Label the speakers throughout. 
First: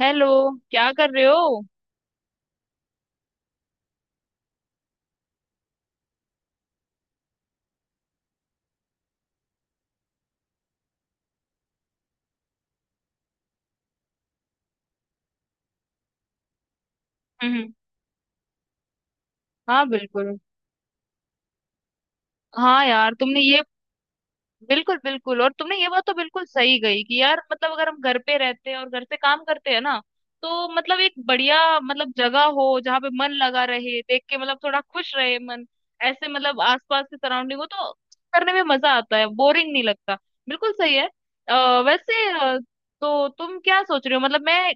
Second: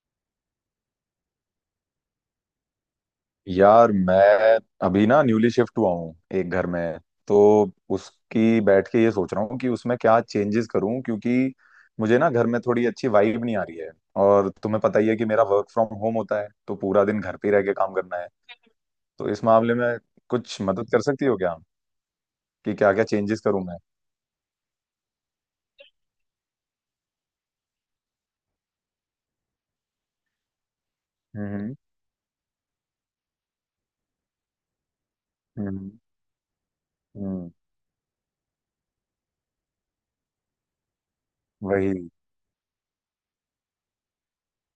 Speaker 1: Hello. क्या कर रहे हो?
Speaker 2: यार मैं अभी ना न्यूली शिफ्ट हुआ हूँ एक घर में। तो उसकी बैठ के ये सोच रहा हूँ कि उसमें क्या चेंजेस करूँ, क्योंकि मुझे ना घर में थोड़ी अच्छी वाइब नहीं आ रही है। और तुम्हें पता ही है कि मेरा वर्क फ्रॉम होम होता है, तो पूरा दिन घर पे ही रह
Speaker 1: हम्म।
Speaker 2: के काम करना है। तो इस मामले
Speaker 1: हाँ,
Speaker 2: में
Speaker 1: बिल्कुल।
Speaker 2: कुछ मदद कर सकती हो क्या, कि
Speaker 1: हाँ
Speaker 2: क्या क्या
Speaker 1: यार, तुमने
Speaker 2: चेंजेस
Speaker 1: ये
Speaker 2: करूँ मैं?
Speaker 1: बिल्कुल बिल्कुल, और तुमने ये बात तो बिल्कुल सही गई कि यार मतलब अगर हम घर पे रहते हैं और घर से काम करते हैं ना, तो मतलब एक बढ़िया
Speaker 2: हम्म।
Speaker 1: मतलब जगह हो जहाँ पे मन लगा रहे, देख के मतलब थोड़ा खुश रहे मन।
Speaker 2: हम्म।
Speaker 1: ऐसे मतलब आसपास की
Speaker 2: हम्म।
Speaker 1: सराउंडिंग हो तो करने में मजा आता है, बोरिंग नहीं लगता। बिल्कुल सही है। आ,
Speaker 2: वही।
Speaker 1: वैसे अ, तो तुम क्या सोच रहे हो मतलब? मैं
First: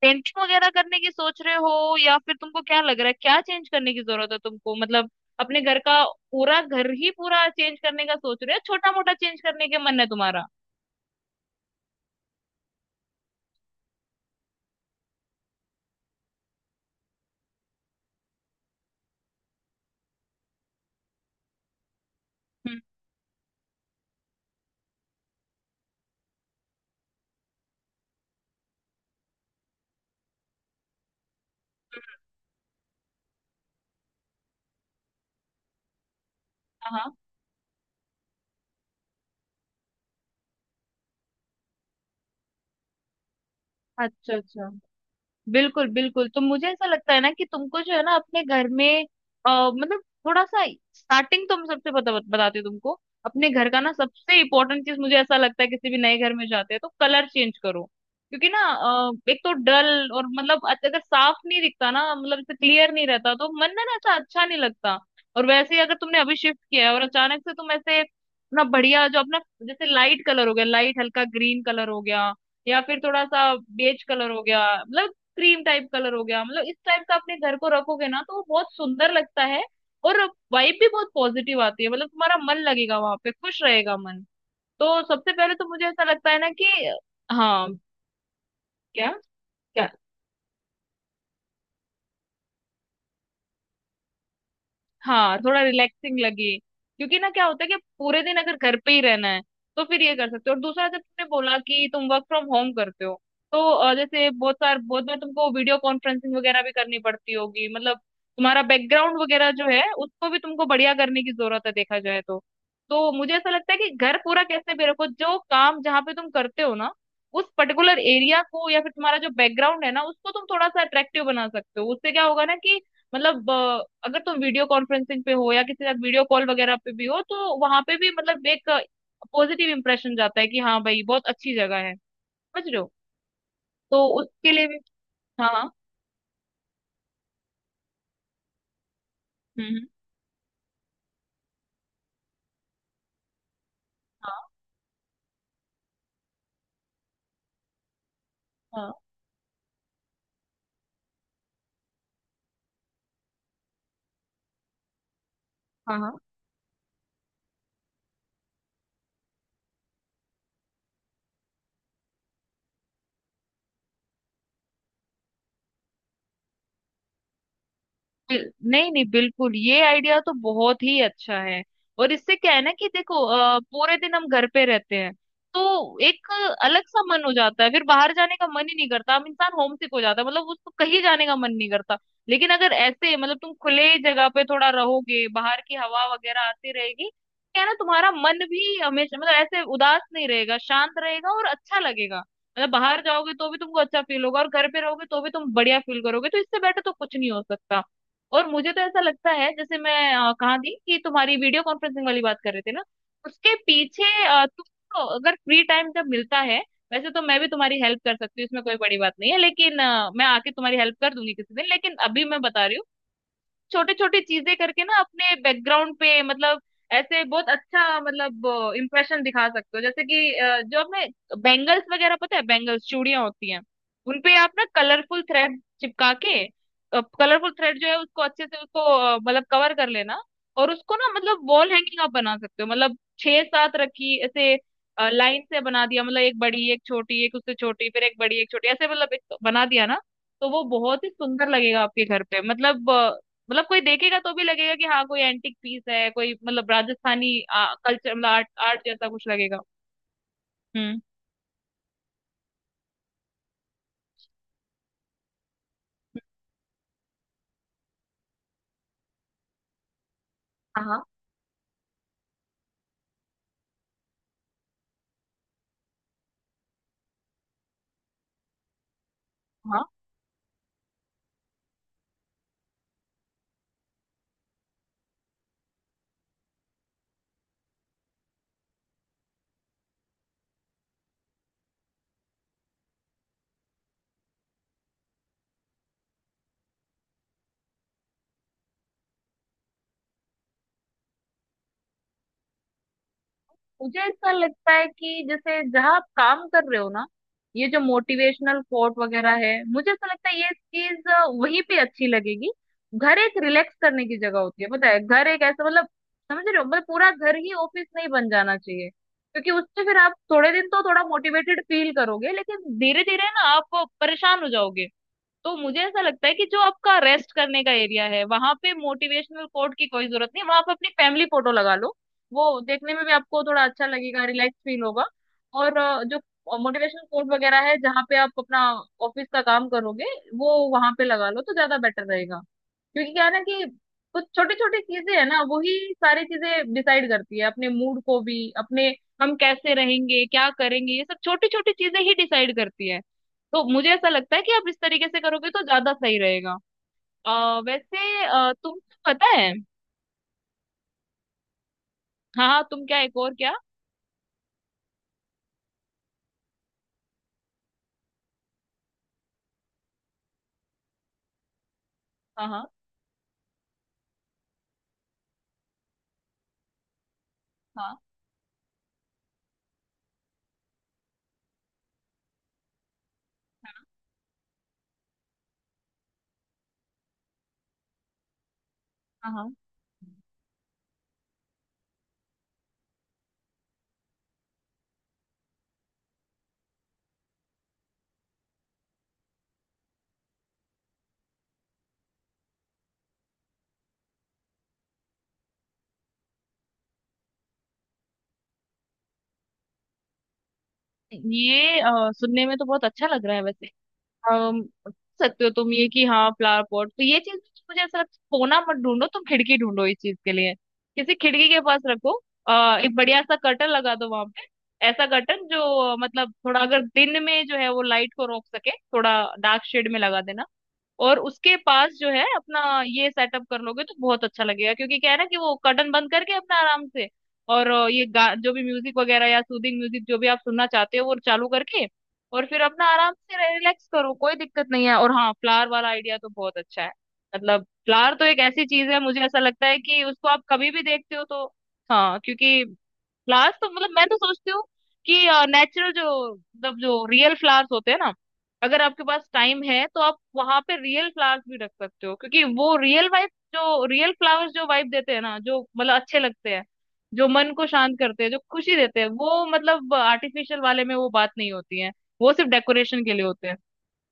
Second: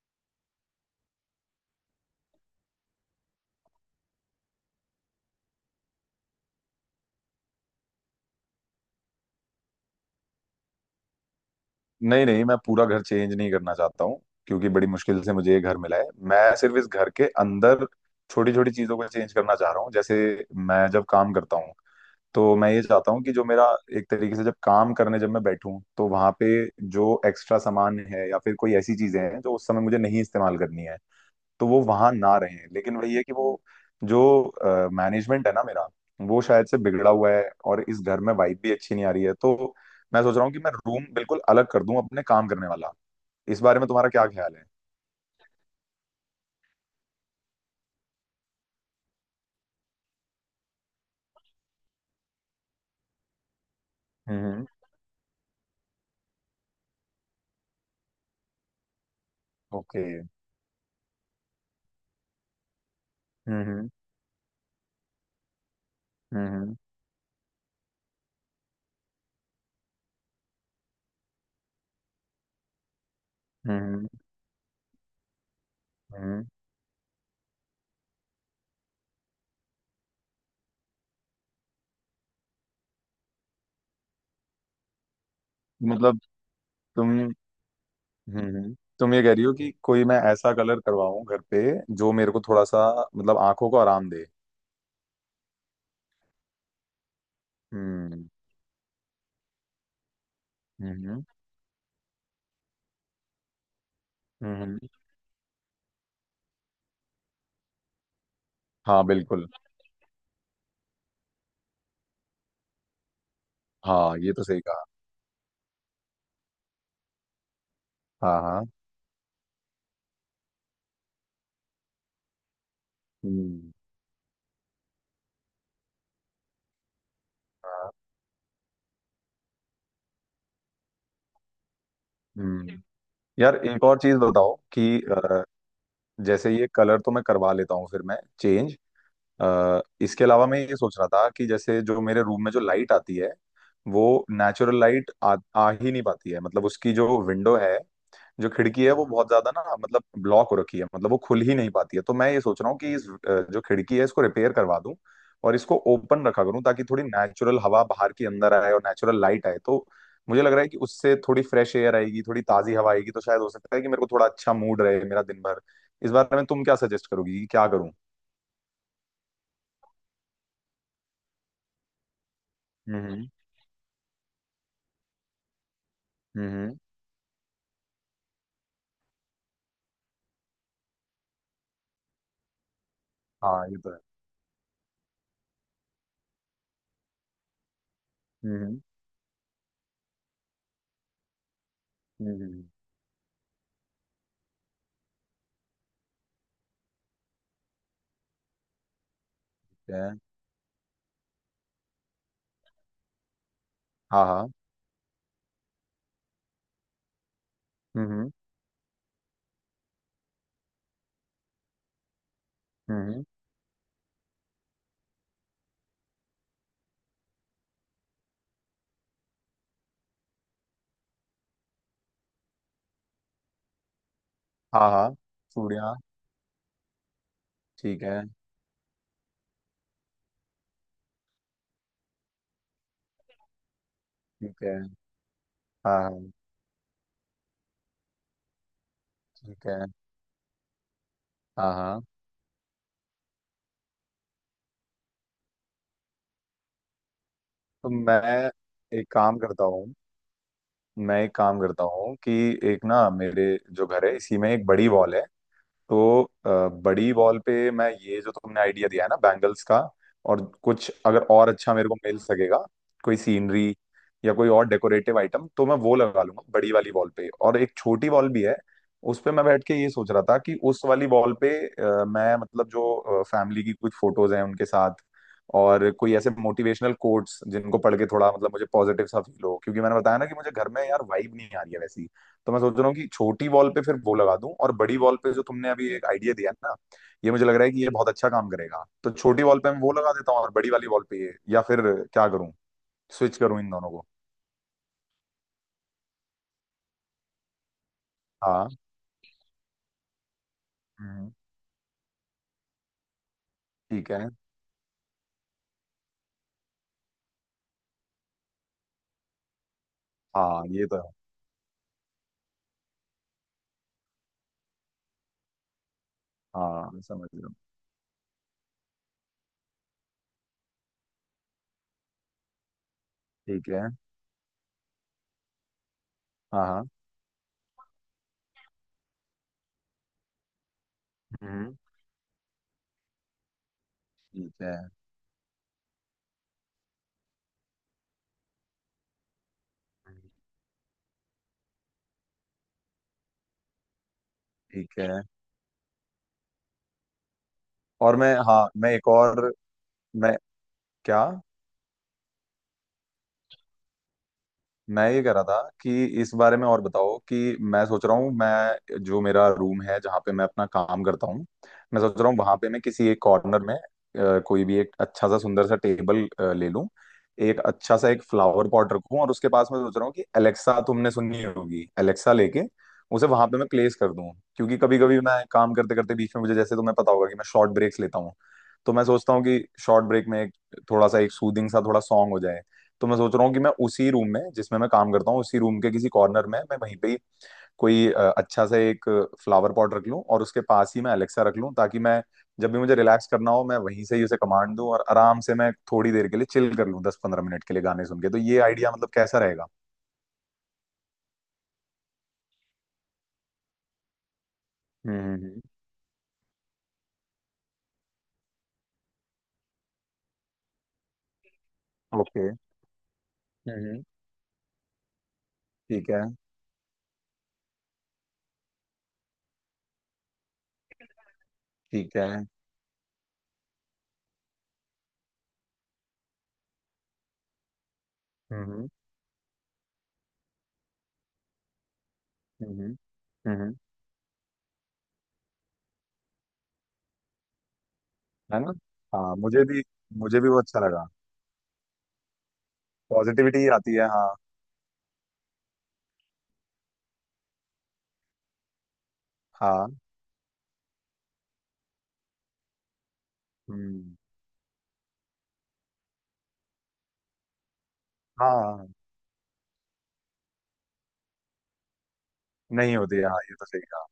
Speaker 1: पेंटिंग वगैरह करने की सोच रहे हो, या फिर तुमको क्या लग रहा है क्या चेंज करने की जरूरत है तुमको, मतलब अपने घर का? पूरा घर ही पूरा चेंज करने का सोच रहे हो, छोटा मोटा चेंज करने के मन है तुम्हारा?
Speaker 2: नहीं नहीं, मैं पूरा घर चेंज नहीं करना चाहता हूँ, क्योंकि बड़ी मुश्किल से मुझे ये घर मिला है। मैं सिर्फ इस घर के अंदर छोटी छोटी चीजों को चेंज करना चाह रहा हूँ। जैसे, मैं जब काम करता हूँ तो मैं
Speaker 1: हम्म।
Speaker 2: ये चाहता हूँ कि जो मेरा एक तरीके से, जब काम करने जब मैं बैठूं, तो वहां पे जो एक्स्ट्रा सामान है या फिर कोई ऐसी चीजें हैं जो उस समय मुझे नहीं इस्तेमाल करनी है, तो वो वहां
Speaker 1: हम्म।
Speaker 2: ना रहे। लेकिन वही है कि वो, जो मैनेजमेंट है ना मेरा, वो शायद से
Speaker 1: हाँ हाँ।
Speaker 2: बिगड़ा हुआ है। और इस घर में वाइब भी अच्छी नहीं आ रही है, तो मैं सोच रहा हूँ कि मैं रूम बिल्कुल अलग कर दूं, अपने काम करने वाला। इस बारे में तुम्हारा क्या
Speaker 1: अच्छा
Speaker 2: ख्याल है?
Speaker 1: अच्छा। बिल्कुल बिल्कुल, तो मुझे ऐसा लगता है ना कि तुमको जो है ना अपने घर में मतलब थोड़ा सा स्टार्टिंग तो मैं सबसे बताती हूँ तुमको। अपने घर का ना सबसे
Speaker 2: हम्म।
Speaker 1: इंपॉर्टेंट चीज, मुझे ऐसा लगता है किसी भी नए घर में जाते हैं तो कलर चेंज करो। क्योंकि ना एक तो
Speaker 2: ओके।
Speaker 1: डल और मतलब अगर साफ नहीं दिखता ना, मतलब क्लियर नहीं रहता तो
Speaker 2: हम्म।
Speaker 1: मन ना
Speaker 2: हम्म।
Speaker 1: ना ऐसा अच्छा नहीं लगता। और वैसे ही अगर तुमने अभी शिफ्ट
Speaker 2: हम्म।
Speaker 1: किया है और अचानक से तुम ऐसे अपना बढ़िया जो अपना जैसे लाइट कलर हो गया, लाइट हल्का ग्रीन कलर हो गया, या फिर थोड़ा सा बेज
Speaker 2: हम्म।
Speaker 1: कलर हो गया मतलब क्रीम टाइप कलर हो गया,
Speaker 2: हम्म।
Speaker 1: मतलब इस टाइप का अपने घर को रखोगे ना तो वो बहुत सुंदर लगता है। और वाइब भी बहुत पॉजिटिव आती है, मतलब तुम्हारा मन लगेगा वहां पे, खुश रहेगा मन। तो सबसे पहले तो मुझे ऐसा
Speaker 2: मतलब,
Speaker 1: लगता है ना कि
Speaker 2: तुम,
Speaker 1: हाँ।
Speaker 2: हम्म,
Speaker 1: क्या?
Speaker 2: तुम ये कह रही हो कि
Speaker 1: क्या?
Speaker 2: कोई मैं ऐसा कलर करवाऊं घर पे जो मेरे को थोड़ा सा, मतलब आंखों को आराम दे?
Speaker 1: हाँ, थोड़ा रिलैक्सिंग लगे, क्योंकि ना क्या होता है कि पूरे
Speaker 2: हम्म।
Speaker 1: दिन अगर घर पे ही रहना है तो फिर ये कर सकते हो। और दूसरा, जब तुमने
Speaker 2: हम्म।
Speaker 1: बोला कि तुम वर्क फ्रॉम होम करते हो तो जैसे
Speaker 2: हम्म।
Speaker 1: बहुत बार तुमको वीडियो कॉन्फ्रेंसिंग वगैरह भी करनी पड़ती होगी, मतलब तुम्हारा
Speaker 2: हाँ
Speaker 1: बैकग्राउंड
Speaker 2: बिल्कुल।
Speaker 1: वगैरह जो है उसको भी तुमको बढ़िया करने की जरूरत है देखा जाए तो। तो मुझे ऐसा लगता है कि घर
Speaker 2: हाँ ये
Speaker 1: पूरा
Speaker 2: तो सही
Speaker 1: कैसे
Speaker 2: कहा।
Speaker 1: भी रखो, जो काम जहाँ पे तुम करते हो ना उस पर्टिकुलर एरिया
Speaker 2: हाँ
Speaker 1: को
Speaker 2: हाँ।
Speaker 1: या फिर तुम्हारा जो बैकग्राउंड है ना उसको तुम थोड़ा सा अट्रैक्टिव बना सकते हो। उससे क्या होगा ना कि मतलब
Speaker 2: हम्म।
Speaker 1: अगर तुम वीडियो कॉन्फ्रेंसिंग पे हो या किसी के साथ वीडियो कॉल वगैरह पे भी हो, तो वहां
Speaker 2: हाँ।
Speaker 1: पे भी मतलब एक पॉजिटिव इंप्रेशन जाता है कि हाँ भाई, बहुत अच्छी जगह है। समझ रहे
Speaker 2: हम्म।
Speaker 1: हो?
Speaker 2: यार एक और
Speaker 1: तो
Speaker 2: चीज
Speaker 1: उसके
Speaker 2: बताओ
Speaker 1: लिए भी
Speaker 2: कि
Speaker 1: हाँ हाँ।
Speaker 2: जैसे ये कलर तो मैं करवा लेता हूँ, फिर मैं चेंज,
Speaker 1: हम्म।
Speaker 2: इसके अलावा मैं ये सोच रहा था कि जैसे जो मेरे रूम में जो लाइट आती है, वो
Speaker 1: हाँ
Speaker 2: नेचुरल लाइट आ ही नहीं पाती है। मतलब, उसकी जो विंडो है, जो खिड़की
Speaker 1: हाँ।
Speaker 2: है, वो बहुत ज्यादा ना, मतलब ब्लॉक हो रखी है। मतलब वो खुल ही नहीं पाती है। तो मैं ये सोच रहा हूँ कि इस जो खिड़की है, इसको रिपेयर करवा दूं, और इसको
Speaker 1: हाँ हाँ।
Speaker 2: ओपन रखा करूँ, ताकि थोड़ी नेचुरल हवा बाहर की अंदर आए और नेचुरल लाइट आए। तो मुझे लग रहा है कि उससे थोड़ी फ्रेश एयर आएगी, थोड़ी ताजी हवा आएगी, तो शायद हो सकता है कि मेरे को थोड़ा अच्छा मूड रहे मेरा दिन भर। इस बारे में तुम क्या सजेस्ट करोगी कि क्या करूँ?
Speaker 1: नहीं नहीं, बिल्कुल ये आइडिया तो बहुत ही अच्छा है। और इससे क्या है ना कि देखो
Speaker 2: हम्म।
Speaker 1: पूरे दिन हम घर पे रहते हैं तो एक
Speaker 2: हम्म।
Speaker 1: अलग सा मन हो जाता है, फिर बाहर जाने का मन ही नहीं करता, हम इंसान होमसिक हो जाता है, मतलब उसको कहीं जाने का मन नहीं करता। लेकिन अगर ऐसे मतलब तुम
Speaker 2: हाँ ये
Speaker 1: खुले
Speaker 2: तो है।
Speaker 1: जगह पे थोड़ा रहोगे, बाहर की हवा वगैरह आती रहेगी, क्या है ना तुम्हारा मन भी
Speaker 2: हम्म।
Speaker 1: हमेशा मतलब ऐसे उदास नहीं रहेगा, शांत रहेगा और अच्छा लगेगा।
Speaker 2: हम्म। हम्म।
Speaker 1: मतलब बाहर जाओगे तो भी तुमको अच्छा फील होगा और घर पे रहोगे तो भी तुम बढ़िया फील करोगे, तो इससे बेटर तो कुछ नहीं हो सकता। और मुझे तो ऐसा लगता है जैसे
Speaker 2: ठीक
Speaker 1: मैं
Speaker 2: है।
Speaker 1: कहाँ थी? कि तुम्हारी वीडियो कॉन्फ्रेंसिंग वाली बात कर रहे थे ना, उसके पीछे
Speaker 2: हाँ हाँ।
Speaker 1: तुमको अगर फ्री टाइम जब मिलता है, वैसे तो मैं भी तुम्हारी हेल्प कर
Speaker 2: हम्म।
Speaker 1: सकती हूँ, इसमें कोई बड़ी बात नहीं है, लेकिन मैं आके तुम्हारी हेल्प कर दूंगी किसी दिन, लेकिन अभी मैं बता रही हूँ,
Speaker 2: हम्म।
Speaker 1: छोटी छोटी चीजें करके ना अपने बैकग्राउंड पे मतलब ऐसे बहुत अच्छा मतलब इम्प्रेशन दिखा सकते हो। जैसे कि जो अपने बैंगल्स वगैरह, पता है बैंगल्स चूड़ियां होती हैं, उनपे आप ना
Speaker 2: हाँ हाँ।
Speaker 1: कलरफुल थ्रेड
Speaker 2: चूड़ियाँ।
Speaker 1: चिपका के, कलरफुल थ्रेड जो है
Speaker 2: ठीक है।
Speaker 1: उसको अच्छे से उसको मतलब कवर कर लेना, और उसको ना मतलब वॉल हैंगिंग आप बना सकते हो। मतलब छह सात रखी ऐसे
Speaker 2: ठीक है।
Speaker 1: लाइन से बना दिया,
Speaker 2: हाँ
Speaker 1: मतलब
Speaker 2: हाँ।
Speaker 1: एक बड़ी एक छोटी एक उससे छोटी फिर एक बड़ी एक छोटी, ऐसे मतलब एक बना
Speaker 2: ठीक है।
Speaker 1: दिया ना तो वो बहुत ही सुंदर
Speaker 2: हाँ
Speaker 1: लगेगा
Speaker 2: हाँ।
Speaker 1: आपके घर पे। मतलब मतलब कोई देखेगा तो भी लगेगा कि हाँ कोई एंटिक पीस है, कोई मतलब राजस्थानी
Speaker 2: तो
Speaker 1: कल्चर, मतलब आर्ट आर्ट
Speaker 2: एक
Speaker 1: जैसा कुछ
Speaker 2: काम
Speaker 1: लगेगा।
Speaker 2: करता हूँ
Speaker 1: हम्म।
Speaker 2: मैं एक काम करता हूँ कि एक ना, मेरे जो घर है इसी में एक बड़ी वॉल है। तो बड़ी बॉल पे मैं ये जो तुमने आइडिया दिया है ना बैंगल्स का, और कुछ
Speaker 1: हाँ
Speaker 2: अगर और अच्छा मेरे को मिल सकेगा, कोई सीनरी या कोई और डेकोरेटिव आइटम, तो मैं वो लगा लूंगा बड़ी वाली बॉल पे। और एक छोटी बॉल भी है, उस पे मैं बैठ के ये
Speaker 1: हाँ।
Speaker 2: सोच रहा था कि उस वाली बॉल पे मैं, मतलब, जो फैमिली की कुछ फोटोज हैं उनके साथ, और कोई ऐसे मोटिवेशनल कोट्स जिनको पढ़ के थोड़ा, मतलब मुझे पॉजिटिव सा फील हो, क्योंकि मैंने बताया ना कि मुझे घर में यार वाइब नहीं आ रही है वैसी। तो मैं सोच रहा हूँ कि छोटी वॉल पे फिर वो लगा दूं, और बड़ी वॉल पे जो तुमने अभी एक आइडिया दिया है ना, ये मुझे लग रहा है कि ये बहुत अच्छा काम करेगा। तो छोटी वॉल पे मैं वो लगा देता हूँ, और बड़ी वाली वॉल पे ये, या फिर क्या करूँ, स्विच करूँ इन दोनों
Speaker 1: मुझे
Speaker 2: को?
Speaker 1: ऐसा लगता है कि जैसे जहाँ आप काम कर रहे हो ना, ये जो मोटिवेशनल
Speaker 2: हाँ।
Speaker 1: कोट वगैरह है, मुझे ऐसा लगता है ये चीज
Speaker 2: हम्म।
Speaker 1: वहीं पे अच्छी लगेगी। घर एक रिलैक्स करने
Speaker 2: ठीक
Speaker 1: की
Speaker 2: है।
Speaker 1: जगह होती है, पता है? घर एक ऐसा मतलब, समझ रहे हो, मतलब पूरा घर ही ऑफिस नहीं बन जाना चाहिए। क्योंकि उससे फिर आप थोड़े
Speaker 2: हाँ
Speaker 1: दिन तो
Speaker 2: ये तो
Speaker 1: थोड़ा
Speaker 2: है।
Speaker 1: मोटिवेटेड फील करोगे, लेकिन धीरे धीरे ना आप परेशान हो जाओगे। तो मुझे ऐसा लगता है कि जो
Speaker 2: हाँ
Speaker 1: आपका
Speaker 2: मैं समझ
Speaker 1: रेस्ट
Speaker 2: रहा हूँ।
Speaker 1: करने का एरिया है, वहां पे मोटिवेशनल कोट की कोई जरूरत नहीं, वहां पे अपनी फैमिली फोटो लगा लो, वो देखने में भी आपको थोड़ा
Speaker 2: ठीक
Speaker 1: अच्छा
Speaker 2: है।
Speaker 1: लगेगा, रिलैक्स फील होगा। और जो
Speaker 2: हाँ हाँ।
Speaker 1: मोटिवेशनल कोट वगैरह है, जहाँ पे आप अपना ऑफिस का काम करोगे वो वहां पे लगा लो, तो
Speaker 2: हम्म।
Speaker 1: ज्यादा बेटर रहेगा। क्योंकि क्या है ना, कि कुछ
Speaker 2: ठीक
Speaker 1: छोटी
Speaker 2: है।
Speaker 1: छोटी चीजें है ना, वही सारी चीजें डिसाइड करती है अपने मूड को भी, अपने हम कैसे रहेंगे क्या करेंगे, ये सब छोटी छोटी चीजें ही डिसाइड करती है। तो मुझे ऐसा लगता है कि आप इस
Speaker 2: ठीक है।
Speaker 1: तरीके से करोगे तो ज्यादा सही रहेगा।
Speaker 2: और मैं, हाँ,
Speaker 1: तुम
Speaker 2: मैं एक
Speaker 1: पता है,
Speaker 2: और, मैं, क्या?
Speaker 1: हाँ हाँ, तुम क्या? एक और क्या?
Speaker 2: मैं ये कह रहा था कि इस बारे में और बताओ। कि मैं सोच रहा हूँ, मैं जो मेरा रूम है जहाँ पे मैं अपना काम करता हूँ, मैं सोच रहा हूँ
Speaker 1: हाँ
Speaker 2: वहां
Speaker 1: हाँ।
Speaker 2: पे मैं किसी एक कॉर्नर में कोई भी एक अच्छा सा सुंदर सा टेबल ले लूँ। एक अच्छा
Speaker 1: हाँ।
Speaker 2: सा एक फ्लावर पॉट रखूँ, और उसके पास मैं सोच रहा हूँ कि एलेक्सा, तुमने सुनी होगी एलेक्सा, लेके उसे वहां पे मैं प्लेस कर दूँ, क्योंकि कभी कभी मैं काम करते करते बीच में मुझे, जैसे तुम्हें पता होगा कि मैं शॉर्ट ब्रेक्स लेता हूँ, तो मैं
Speaker 1: हाँ
Speaker 2: सोचता हूँ
Speaker 1: हाँ।
Speaker 2: कि शॉर्ट ब्रेक में एक थोड़ा सा एक सूदिंग सा थोड़ा सॉन्ग हो जाए। तो मैं सोच रहा हूँ कि मैं उसी रूम में जिसमें मैं काम करता हूँ, उसी रूम के किसी कॉर्नर में मैं वहीं पे ही कोई अच्छा सा एक फ्लावर पॉट रख लूँ, और उसके पास ही मैं अलेक्सा रख लूँ, ताकि मैं जब भी मुझे रिलैक्स करना हो, मैं वहीं से ही उसे कमांड दूं, और आराम से मैं थोड़ी देर के लिए चिल कर लूँ, 10-15 मिनट के लिए गाने सुन के। तो ये आइडिया, मतलब, कैसा रहेगा?
Speaker 1: ये सुनने में तो बहुत अच्छा लग रहा है वैसे। अम, सकते हो
Speaker 2: हम्म।
Speaker 1: तुम ये कि, हाँ फ्लावर पॉट तो ये चीज, मुझे ऐसा लगता है कोना मत ढूंढो तुम, खिड़की ढूंढो इस चीज के लिए, किसी खिड़की के पास रखो।
Speaker 2: ओके।
Speaker 1: एक बढ़िया सा कर्टन लगा
Speaker 2: हम्म।
Speaker 1: दो वहां पे, ऐसा कर्टन जो
Speaker 2: ठीक है।
Speaker 1: मतलब थोड़ा अगर दिन में जो है वो लाइट को रोक सके, थोड़ा डार्क शेड में लगा देना। और उसके पास जो
Speaker 2: ठीक
Speaker 1: है
Speaker 2: है।
Speaker 1: अपना ये सेटअप कर लोगे तो बहुत अच्छा लगेगा। क्योंकि क्या है ना कि वो कर्टन बंद करके अपना आराम से, और जो भी
Speaker 2: हम्म।
Speaker 1: म्यूजिक वगैरह या सूदिंग म्यूजिक जो भी आप सुनना चाहते हो वो चालू करके और फिर अपना
Speaker 2: हम्म।
Speaker 1: आराम से
Speaker 2: हम्म।
Speaker 1: रिलैक्स करो, कोई दिक्कत नहीं है। और हाँ, फ्लावर वाला आइडिया तो बहुत अच्छा है। मतलब फ्लावर तो एक
Speaker 2: है
Speaker 1: ऐसी
Speaker 2: ना?
Speaker 1: चीज है, मुझे
Speaker 2: हाँ
Speaker 1: ऐसा
Speaker 2: मुझे
Speaker 1: लगता है
Speaker 2: भी।
Speaker 1: कि उसको
Speaker 2: मुझे
Speaker 1: आप
Speaker 2: भी वो
Speaker 1: कभी
Speaker 2: अच्छा
Speaker 1: भी
Speaker 2: लगा।
Speaker 1: देखते हो तो, हाँ क्योंकि फ्लावर्स
Speaker 2: पॉजिटिविटी
Speaker 1: तो मतलब
Speaker 2: आती
Speaker 1: मैं
Speaker 2: है,
Speaker 1: तो
Speaker 2: हाँ।
Speaker 1: सोचती हूँ कि नेचुरल जो मतलब जो रियल फ्लावर्स होते हैं ना, अगर आपके पास टाइम है
Speaker 2: हाँ।
Speaker 1: तो आप वहां पे रियल फ्लावर्स भी रख सकते हो। क्योंकि वो रियल वाइब, जो रियल
Speaker 2: हम्म।
Speaker 1: फ्लावर्स जो वाइब देते हैं ना, जो मतलब अच्छे लगते हैं, जो मन को शांत करते हैं, जो खुशी
Speaker 2: हाँ।
Speaker 1: देते हैं, वो मतलब आर्टिफिशियल वाले में वो बात नहीं होती है, वो सिर्फ
Speaker 2: नहीं
Speaker 1: डेकोरेशन के
Speaker 2: होती
Speaker 1: लिए
Speaker 2: है, हाँ
Speaker 1: होते
Speaker 2: ये
Speaker 1: हैं।
Speaker 2: तो सही कहा।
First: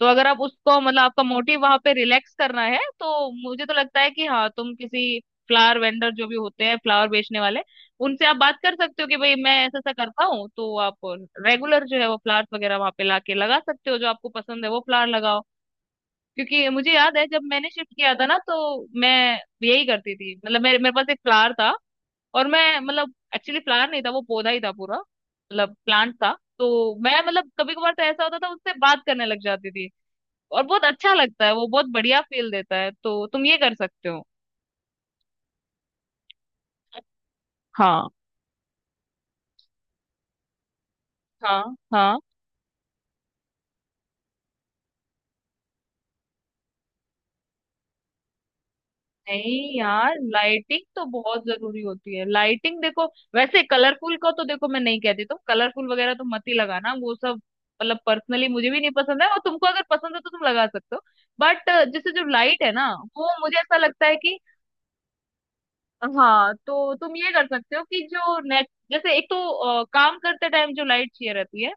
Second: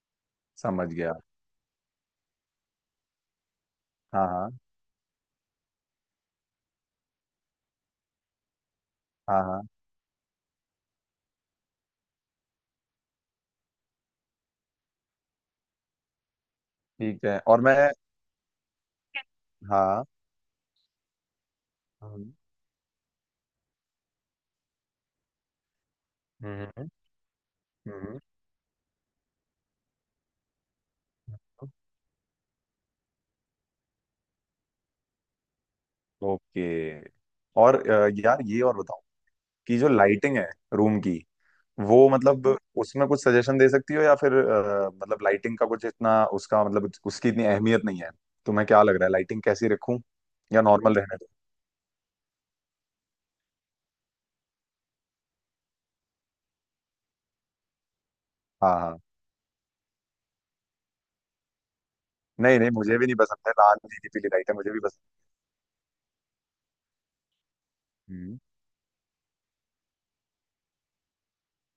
Speaker 1: तो अगर आप उसको
Speaker 2: समझ
Speaker 1: मतलब,
Speaker 2: गया।
Speaker 1: आपका मोटिव वहां पे रिलैक्स करना है तो मुझे तो लगता है कि
Speaker 2: हाँ
Speaker 1: हाँ,
Speaker 2: हाँ।
Speaker 1: तुम किसी फ्लावर वेंडर, जो भी होते हैं फ्लावर बेचने वाले, उनसे आप बात कर सकते हो कि भाई
Speaker 2: हाँ
Speaker 1: मैं
Speaker 2: हाँ।
Speaker 1: ऐसा ऐसा करता हूँ, तो आप रेगुलर जो है वो फ्लावर्स वगैरह वहां पे लाके लगा सकते हो। जो आपको पसंद है वो फ्लावर लगाओ। क्योंकि मुझे याद
Speaker 2: ठीक
Speaker 1: है
Speaker 2: है।
Speaker 1: जब
Speaker 2: और
Speaker 1: मैंने
Speaker 2: मैं,
Speaker 1: शिफ्ट किया था ना, तो मैं यही
Speaker 2: हाँ।
Speaker 1: करती थी। मतलब मेरे मेरे पास एक फ्लावर था,
Speaker 2: हम्म।
Speaker 1: और मैं मतलब एक्चुअली फ्लावर नहीं था, वो पौधा ही था पूरा, मतलब प्लांट था। तो
Speaker 2: हम्म।
Speaker 1: मैं मतलब कभी कभार तो
Speaker 2: हम्म।
Speaker 1: ऐसा होता था उससे बात करने लग जाती थी, और बहुत अच्छा लगता है, वो बहुत बढ़िया फील देता है, तो तुम ये कर सकते हो।
Speaker 2: ओके। और
Speaker 1: हाँ
Speaker 2: यार, ये और बताओ कि जो लाइटिंग है रूम की,
Speaker 1: हाँ।
Speaker 2: वो
Speaker 1: हाँ।
Speaker 2: मतलब, उसमें कुछ सजेशन दे सकती हो? या फिर मतलब लाइटिंग का कुछ इतना उसका मतलब, उसकी इतनी अहमियत नहीं है? तुम्हें क्या लग रहा है, लाइटिंग कैसी
Speaker 1: नहीं
Speaker 2: रखूं,
Speaker 1: यार,
Speaker 2: या
Speaker 1: लाइटिंग
Speaker 2: नॉर्मल
Speaker 1: तो
Speaker 2: रहने दो?
Speaker 1: बहुत जरूरी होती है। लाइटिंग देखो, वैसे कलरफुल का तो देखो मैं नहीं कहती, तुम कलरफुल वगैरह तो मत ही लगाना, वो सब मतलब पर्सनली मुझे
Speaker 2: हाँ
Speaker 1: भी नहीं
Speaker 2: हाँ।
Speaker 1: पसंद है, और तुमको अगर पसंद है तो तुम लगा सकते हो। बट जैसे जो
Speaker 2: नहीं
Speaker 1: लाइट
Speaker 2: नहीं,
Speaker 1: है ना,
Speaker 2: मुझे भी नहीं
Speaker 1: वो
Speaker 2: पसंद है
Speaker 1: मुझे ऐसा
Speaker 2: लाल
Speaker 1: लगता
Speaker 2: नीली
Speaker 1: है
Speaker 2: पीली
Speaker 1: कि,
Speaker 2: लाइट है, मुझे भी पसंद।
Speaker 1: हाँ तो तुम ये कर सकते हो कि जो
Speaker 2: हम्म।
Speaker 1: नेट जैसे एक तो काम करते टाइम जो लाइट चाहिए रहती है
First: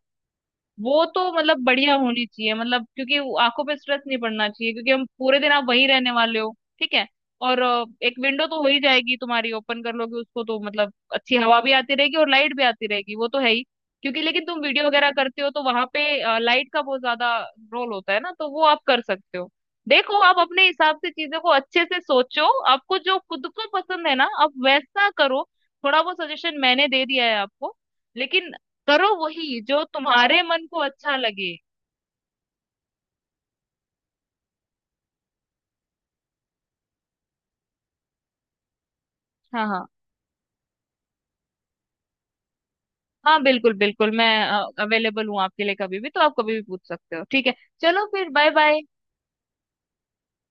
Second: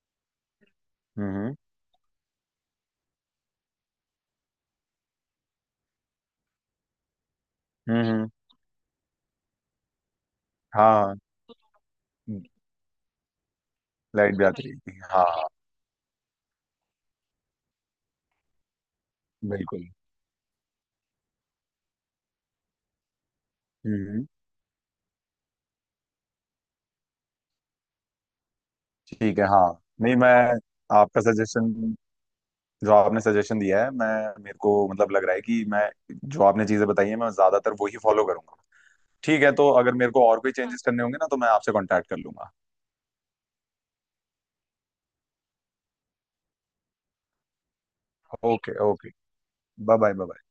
Speaker 1: वो तो
Speaker 2: हम्म।
Speaker 1: मतलब बढ़िया होनी चाहिए। मतलब क्योंकि वो आंखों पे स्ट्रेस नहीं पड़ना चाहिए, क्योंकि हम पूरे दिन आप वहीं रहने वाले हो। ठीक है। और
Speaker 2: हम्म।
Speaker 1: एक
Speaker 2: हम्म।
Speaker 1: विंडो तो हो ही जाएगी तुम्हारी, ओपन कर लोगे उसको तो मतलब
Speaker 2: हाँ हाँ।
Speaker 1: अच्छी हवा भी आती रहेगी और
Speaker 2: हम्म।
Speaker 1: लाइट भी आती रहेगी, वो तो है ही। क्योंकि
Speaker 2: लाइट भी
Speaker 1: लेकिन तुम
Speaker 2: आती
Speaker 1: वीडियो
Speaker 2: रहती है,
Speaker 1: वगैरह
Speaker 2: हाँ
Speaker 1: करते
Speaker 2: हाँ।
Speaker 1: हो तो वहां पे लाइट का बहुत ज्यादा रोल होता है ना, तो वो आप कर सकते हो।
Speaker 2: बिल्कुल।
Speaker 1: देखो आप अपने हिसाब से चीजों को अच्छे से सोचो, आपको जो खुद को पसंद
Speaker 2: हम्म।
Speaker 1: है ना
Speaker 2: हम्म।
Speaker 1: आप वैसा करो। थोड़ा बहुत सजेशन मैंने दे दिया है आपको, लेकिन करो
Speaker 2: ठीक है।
Speaker 1: वही
Speaker 2: हाँ।
Speaker 1: जो
Speaker 2: नहीं, मैं,
Speaker 1: तुम्हारे मन को अच्छा
Speaker 2: आपका
Speaker 1: लगे।
Speaker 2: सजेशन, जो आपने सजेशन दिया है, मैं, मेरे को मतलब लग रहा है कि मैं, जो आपने चीजें बताई हैं मैं ज्यादातर वो ही फॉलो करूंगा। ठीक है,
Speaker 1: हाँ
Speaker 2: तो
Speaker 1: हाँ।
Speaker 2: अगर मेरे को और कोई चेंजेस करने होंगे ना, तो मैं आपसे कांटेक्ट कर लूंगा।
Speaker 1: हाँ बिल्कुल बिल्कुल, मैं अवेलेबल हूँ आपके लिए कभी भी, तो आप कभी भी पूछ सकते हो, ठीक है? चलो फिर, bye
Speaker 2: okay
Speaker 1: bye.
Speaker 2: Okay. Bye bye bye.